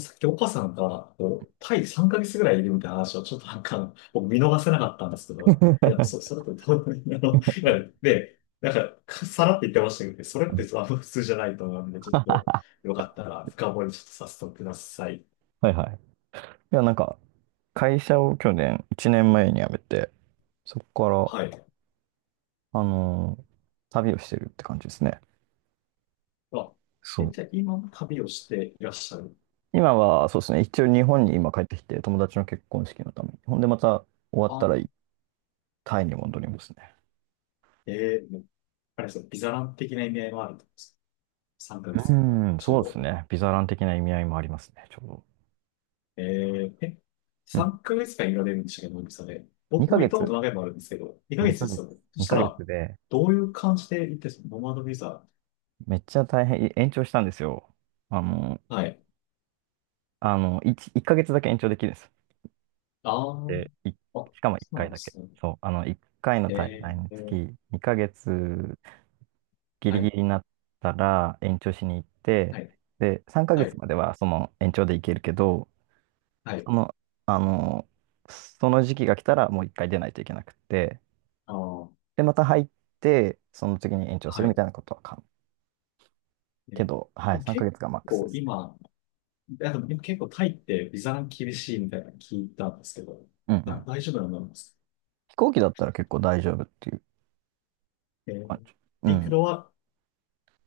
さっき岡さんが、こう、タイ3ヶ月ぐらいいるみたいな話をちょっと僕見逃せなかったんですけど、それってどう、かさらって言ってましたけど、それって 普通じゃないと思うんで、ちょっと、よかったら深掘りちょっとさせてください。はいはい。いや、なんか、会社を去年、1年前に辞めて、そこはかい。ら、旅をしてるって感じですね。あ、そえ、う。じゃあ今も旅をしていらっしゃる。今は、そうですね、一応日本に今帰ってきて、友達の結婚式のために。ほんで、また終わったあ、ら、タイに戻りますね。えー、もうあれですよ、ビザラン的な意味合いもあるんです。3うヶ月だったら、ーん、ちょそううですど。ね。ビザラン的な意味合いもありますね、ちょうど。えー、え、うん。3ヶ月間いられるんでしたっけど、脳みそで。僕2も行ヶったこ月、と何回もあるんですけど、2ヶ月2でヶす月、よねそした2ヶ月ら、で、どういう感じで行ってノマドビザ。めっちゃ大変、延長したんですよ。あの、はい。あの、1ヶ月だけ延長できるんです。あー、で、あ、しかも1そうな回んでだけ。すね。そう、あの、1回の滞在えのー、え月、ー2ヶ月ギリはギい、リになったら延長しに行って、はい、で、3ヶは月い、まではその延長で行けるけど、はい、その、あの、その時期が来たらもう1回出ないといけなくて、あー、で、また入って、その次に延長すはるみい。たいなことは可能。ね、けど、はでい、も3ヶ結月がマックスで構すね。今、あでも結構タイってビザが厳しいみたいなの聞いたんですけど、うんうん。大丈夫なのなんですか飛行機だったら結構大丈夫っていうえー、感じ。うミクん。ロは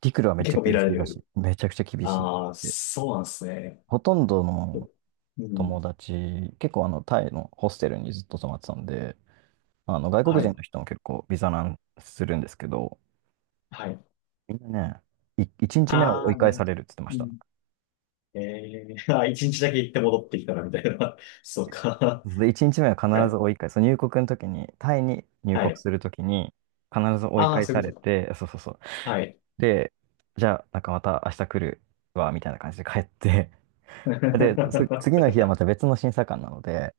陸路はめっち結ゃ構見厳しられいらしい。る。めちゃくちゃ厳しいっああ、て。そうなんですね。ほとんどのう友ん。達、結構あのタイのホステルにずっと泊まってたんで、あの外国は人い。の人も結構ビザ難するんですけど、はい。みんなね、1日目はあ追いあ、な返るさほどれるって言ってましうた。ん。ええー、あ、一日だけ行って戻ってきたらみたいな。そうか。で、1日目は必 ずや追い返す。そう、入国の時に、タイに入は国い。する時に必ず追いああ、返そういさうれことか。て、そうそうそう。はい。で、じゃあなんかまた明日来るわ、みたいな感じで帰って、で、次の日は また別の審査官なので、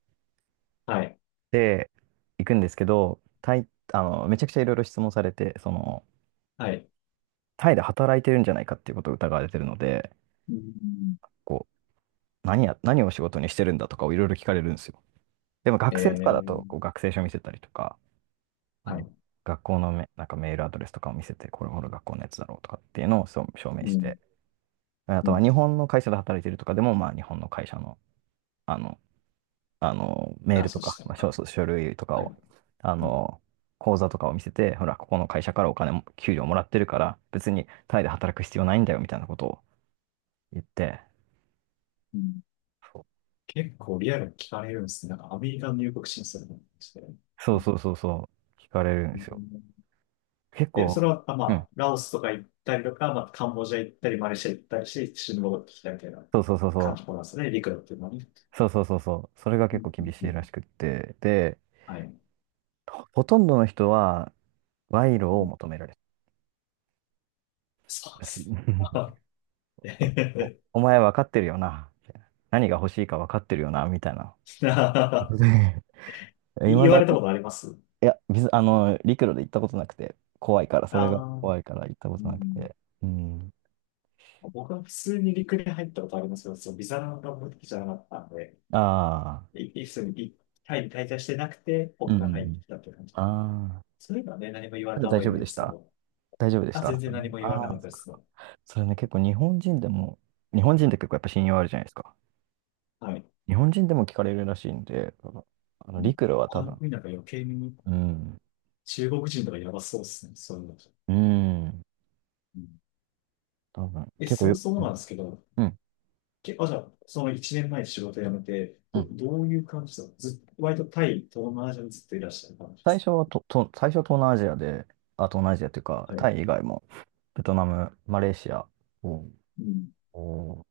はい。で、行くんですけど、タイ、あの、めちゃくちゃいろいろ質問されて、その、はい。タイで働いてるんじゃないかっていうことを疑われてるので、うん。こう、何を仕事にしてるんだとかをいろいろ聞かれるんですよ。でもえ学生とかだえと、こう学生証見せたりとか、うはん、い。学校のなんかメールアドレスとかを見せて、これほら学校のやつだろうとかっていうのをそう証明うしん。て、あうとはん。日本の会社で働いてるとかでも、まあ日本の会社の、あの、あの、メーあ、ルそとうしか、たまのあ、か。書類とかはを、い。あうん。の、口座とかを見せて、ほら、ここの会社からお金も、給料もらってるから、別にタイで働く必要ないんだよみたいなことを言って、うんそう結構リアルに聞かれるんですね。なんかアメリカの入国審査とかして。そうそうそうそう、聞かれるんうですよ。ん結で、そ構、れは、まうん、あ、ラオスとか行ったりとか、まあ、カンボジア行ったり、マレーシア行ったりして、一緒に戻ってきたみたいなそうそうそう感そじなんですね、陸路っていうのはね。う、そうそうそうそう、それがう結構んう厳んしういんらしくって、で、はい。ほとんどの人は賄賂を求められてそうでたし、す。あえへへへお前分かってるよな、みたいな、何が欲しいか分かってるよな、みたいな。いま言わだれたに、ことありますいや、あの、陸路で行ったことなくて、怖いから、あそれがあ怖いから行ったこー、うとなくん、て。うん。僕は普通に陸に入ったことありますよ。そのビザが目的じゃなかったんで、ああ、普通にタイに滞在してなくて、うん僕うんうが入ってん。きたっていう感じ。ああ、そういうのはね、何も言われただた大覚え丈ない夫ででしすけたど、大丈夫でしあ、全た然何も言われなかったです。それね、結構日本人でも、日本人って結構やっぱ信用あるじゃないですか。はい。日本人でも聞かれるらしいんで、あの陸路は多他の分、国なんか余計にうん、中国人とかやばそうですね。そういうの。うん、うん多分、え、結構そもよ、そうもなんでん、すけど、うん。あ、じゃあ、その1年前に仕事辞めて、うん、どういう感じだったのずっと、割とタイ、東南アジアにずっといらっしゃる感じです最初は東南アジアで、あ、東南アジアっていうか、か。はい。タイ以外も、ベトナム、マレーシア、おうん。おー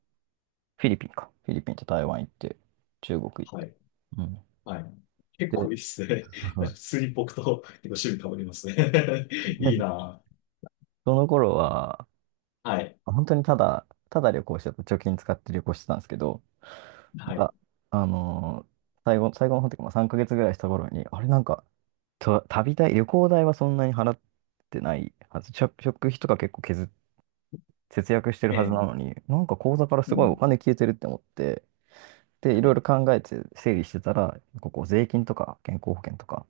フィリピンか。フィリピンと台湾行って、中国行っはて。い。うん。はい。結で、構いいっすね。なんか普通に僕と結構趣味変わりますね。いい なその頃は、ぁ。はい。本当にただ旅行してた、貯金使って旅行してたんですけど、なんはい。か、あのー最後の方というか、まあ、3ヶ月ぐらいした頃に、あれなんか、と旅代、旅行代はそんなに払ってないはず、食費とか結構削っ、節約してるえはずなえのに、なんか口座からすうごいおん。金消えてるって思って、で、いはろいい。ろ考えて整理してたら、税金とか健康保険とか、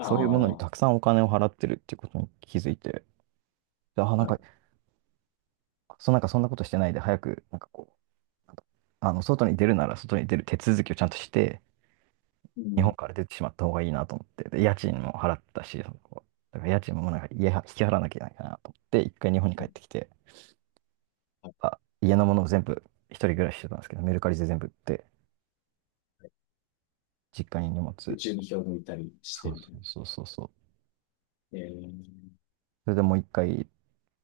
そういうものにたくあ、さんお金を払ってるっていうことに気づいて、で、あ、なんはか、い。なんかそんなことしてないで、早く、なんかあの、外に出るなら外に出る手続きをちゃんとして、う日ん。本から出てしまった方がいいなと思って、で、家賃も払ったし、だから家賃もなんか家は引き払わなきゃいけないかなと思って、一回日本に帰はっい。てきて、はい。あ、家のものを全部、一人暮らししてたんですけど、メルカリで全部売って、実家に荷で物、中に票を抜いたりしそてうみたそいな。う。そうそうそう。ええそれでもう一回、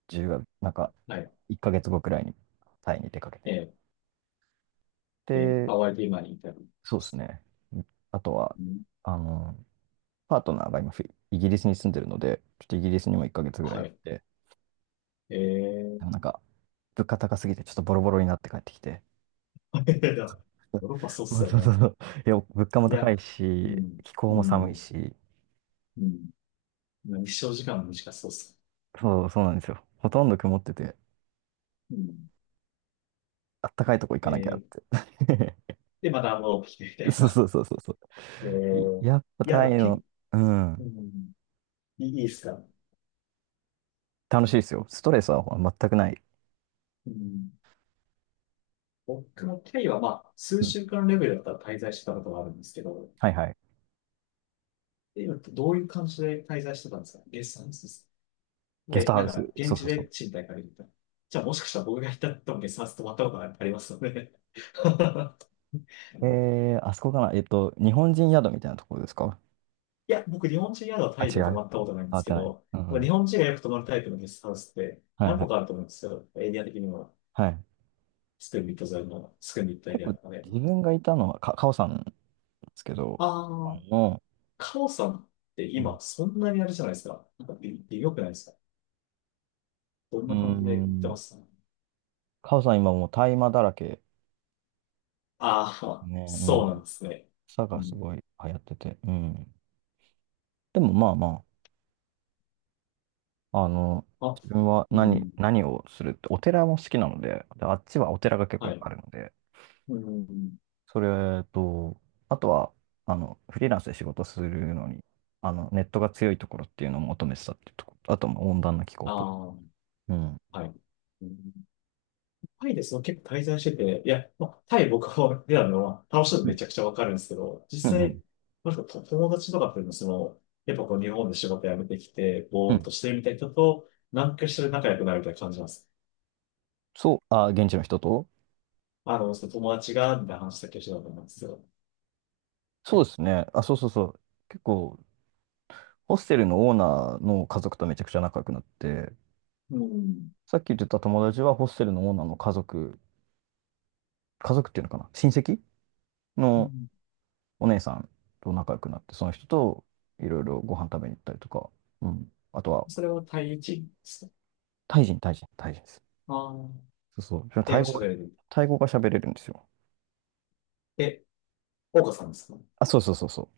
10月、なんか、はい。一ヶ月後くらいにタイに出かけて。ええで、で、ハワイで今にいたりまそうですす。ね。あとは、うんあの、パートナーが今イギリスに住んでるので、ちょっとイギリスにも1ヶ月ぐらいは行っい。て、えでもー、なんか、物価高すぎて、ちょっとボロボロになって帰ってきて、いやヨ ーロッパそうっそすうよそうそうね。そう、いや、物価もい高いや、うし、ん、気候うも寒いん、し、うん。まあ日照時間も短そうっす。そう、そうなんですよ。ほとんど曇ってて、うん。あったかいとこ行えかなきゃっー、て。で、また戻ってきてみた いそうそな。うそうそうそ えう。いー、や、っぱいタや、イ結の、構、ううん、んいいいいっすか。楽しいですよ。ストレスは全くない。うん、僕の経緯は、まあ、数うん。週間レベルだったら滞在してたことがあるんですけど、はいはい。え今どういう感じで滞在してたんですか月んですゲスで、トハなウんス。か、現そうそ地うでそ賃貸借りるみたいな。じゃあ、もしかしたら僕が行った時にさっと泊まったことがありますので。う。あそこかな。日本人宿みたいなところですか？いや、僕、日本人宿はあ、タイ違う。で泊変まったことないんでわすっけてない。ど、うん。日本人がよく泊まるタイプのゲストハウスってはい何は個かあい。ると思うんですけど、エリア的にも、はい。スクンビット沿いのスクンビットエ結リア構とかで。自分がいたのは、カオさんですけど、あああ、の、カオさんってうん、今、そんなにあれじゃないですか。なんか微妙くないですか。どんうーな感じで行ってん、ますカオさん今もう大麻だらけああー、ね、うそうなんん。ですね。草うがすん。ごい流行ってて、うん。でもまあまあ、あの、あ、自分はうん。何をするって、お寺も好きなので、で、あっちはお寺が結構いはっい。ぱいあるので、うん。それと、あとは、あの、フリーランスで仕事するのに、あの、ネットが強いところっていうのを求めてたっていうところ、あと、まあ温暖な気候あと。あ、うんはい。うんタイでその結構滞在してて、いや、まあ、タイ僕は出たのは楽しいのうめん、ちゃくちゃわかるんですけど、う実ん、う際、ん。なんかと友達とかっていうのはその、やっぱこう日本で仕事辞めてきて、うぼーっん、としてるみたいな人と、何かしら仲良くなるみたいな感じなんです。そう、あ、現地の人と。あの、その友達が、みたいな話だけしてたと思うんですよ。そうですね。あ、そうそうそう。結構、ホステルのオーナーの家族とめちゃくちゃ仲良くなって、うん。さっき言ってた友達はホステルのオーナーの家族、家族っていうのかな、親戚うのんお姉さんと仲良くなって、その人といろいろご飯食べに行ったりとか、うん。あとは、それはタイ人ですかタイ人、タイ人、タイ人です。ああー、そうそう。英タイ語語喋が、れる。タイ語が喋れるんですよ。え、岡さんですかあ、そうそうそうそ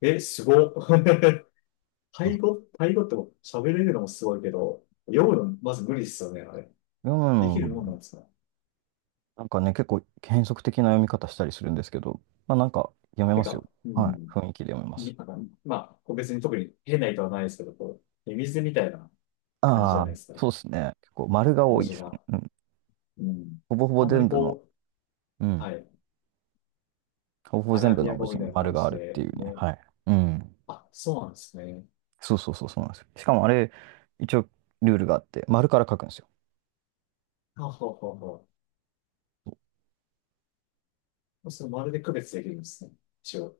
え、すごっ。う。タイ語って喋れるのもすごいけど、読むのまず無理ですよね、あれ。うできるもんなんん、ですかなんかね、結構変則的な読み方したりするんですけど、まあなんか読めてますよ。か、うはい。ん。雰囲気で読めます。になんかまあ、別に特に変な意図はないですけど、こう、ミミズみたいな感じじゃあなあ、いですか、そうですね。結構丸が多文いで字すね。が。うん。うん。ほぼほぼあんまり全部の、こうう、ん。はい、ほぼほぼア全ラ部ビのア文語字みたいにな丸感があじるってで、いうね。ね。はい。うん。あ、そうなんですね。そうそうそう、そうなんですよ。しかもあれ、一応ルールがあって、丸から書くんですよ。はははは。それまるで区別できるんですね。一応、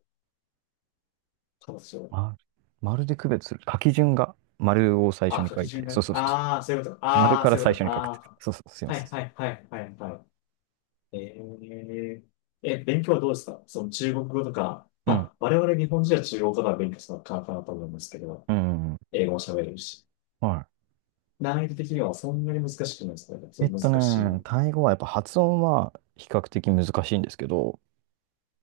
形を。丸、丸で区別する。書き順が丸を最初あ、に書書きいて、順がそうね。そうそああ、そういうこと。う。丸ああ、からそういう最こ初と。に書くって。あそうそう、すいまあ。はせいはん。いはいはいはい。えー、え、勉強はどうですかその中国語とか、うまん。あ、我々日本人は中国語とか勉強するのは簡単だと思いますけど、うん。英語も喋れるし、はい。難易度的にはそんなに難しくないですかね。ちょっと難しい。タイ語はやっぱ発音は比較的難しいんですけど、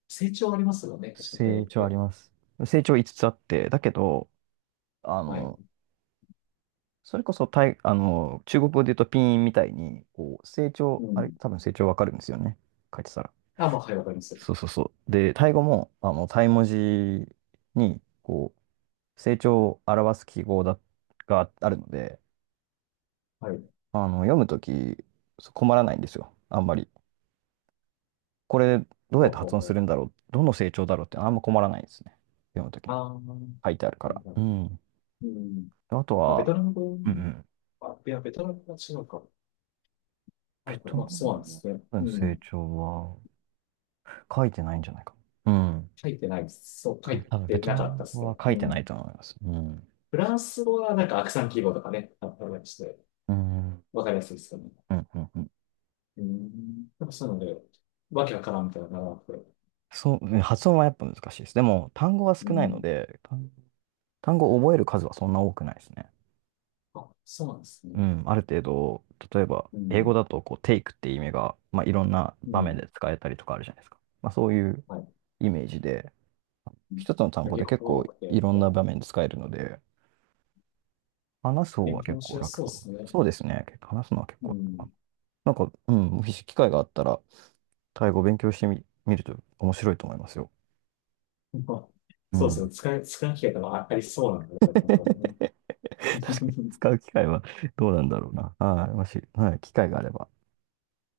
成長ありますよね、確か対応成っ長ありて。ます。成長5つつあって、だけど、あはい。の、それこそタイ、あの、中国語で言うとピンみたいに、こう、成長、うあれ、ん。多分成長わかるんですよね。書いてたら。あ、まあ、はい、わかります。そうそうそう。で、タイ語も、あの、タイ文字に、こう、成長を表す記号があるので、はい。あの、読むとき、そう困らないんですよ。あんまり。これどうやほっうてほう発音ほするう。んだろう、どの成長だろうってあんま困らないですね。読むときにあー、書いてあるから。うん。うん。あとまあ、ベは、トナム語、うんうん。あ、いや、ベトナム語は違うか。はベい、トまナあ、そうなんでムすね。うの成ん。長は書いてないんじゃないか。うん。書いてないです。そう、書い多分ベてトなナかったムっす語ね。は書いうてなん。いと思います。うん。フランス語はなんかアクサン記号とかね、あったりして、うん。うん。わかりやすいですよね。うん。うん、うん。でもそういうので、わけわからんみたいなのがなくて。そう、発音はやっぱ難しいです。でも単語はう少ないのん。で、単語を覚える数はそんな多くないですね。あ、そうなんですね。うん、ある程度、例えば、う英語ん。だと、こう、テイクっていう意味が、まあ、いろんなう場面ん。で使えたりとかあるじゃないですか。まあ、そういうはい。イメージで、うん一つの単語結で結構構多くて、いみろたんいなな。場面で使えるので、話す方は勉強結もし構やす楽そうかでな。すね。そうですね。結構話すのは結う構楽かん。な。なんか、うん、もし機会があったら、タイ語を勉強してみ、見ると面白いと思いますよ。まあうそうですん。ね。使い機会とかありそうなんで、確本当にかに、ね。使う機会はどうなんだろうな。はい。もし、はい、機会があれば。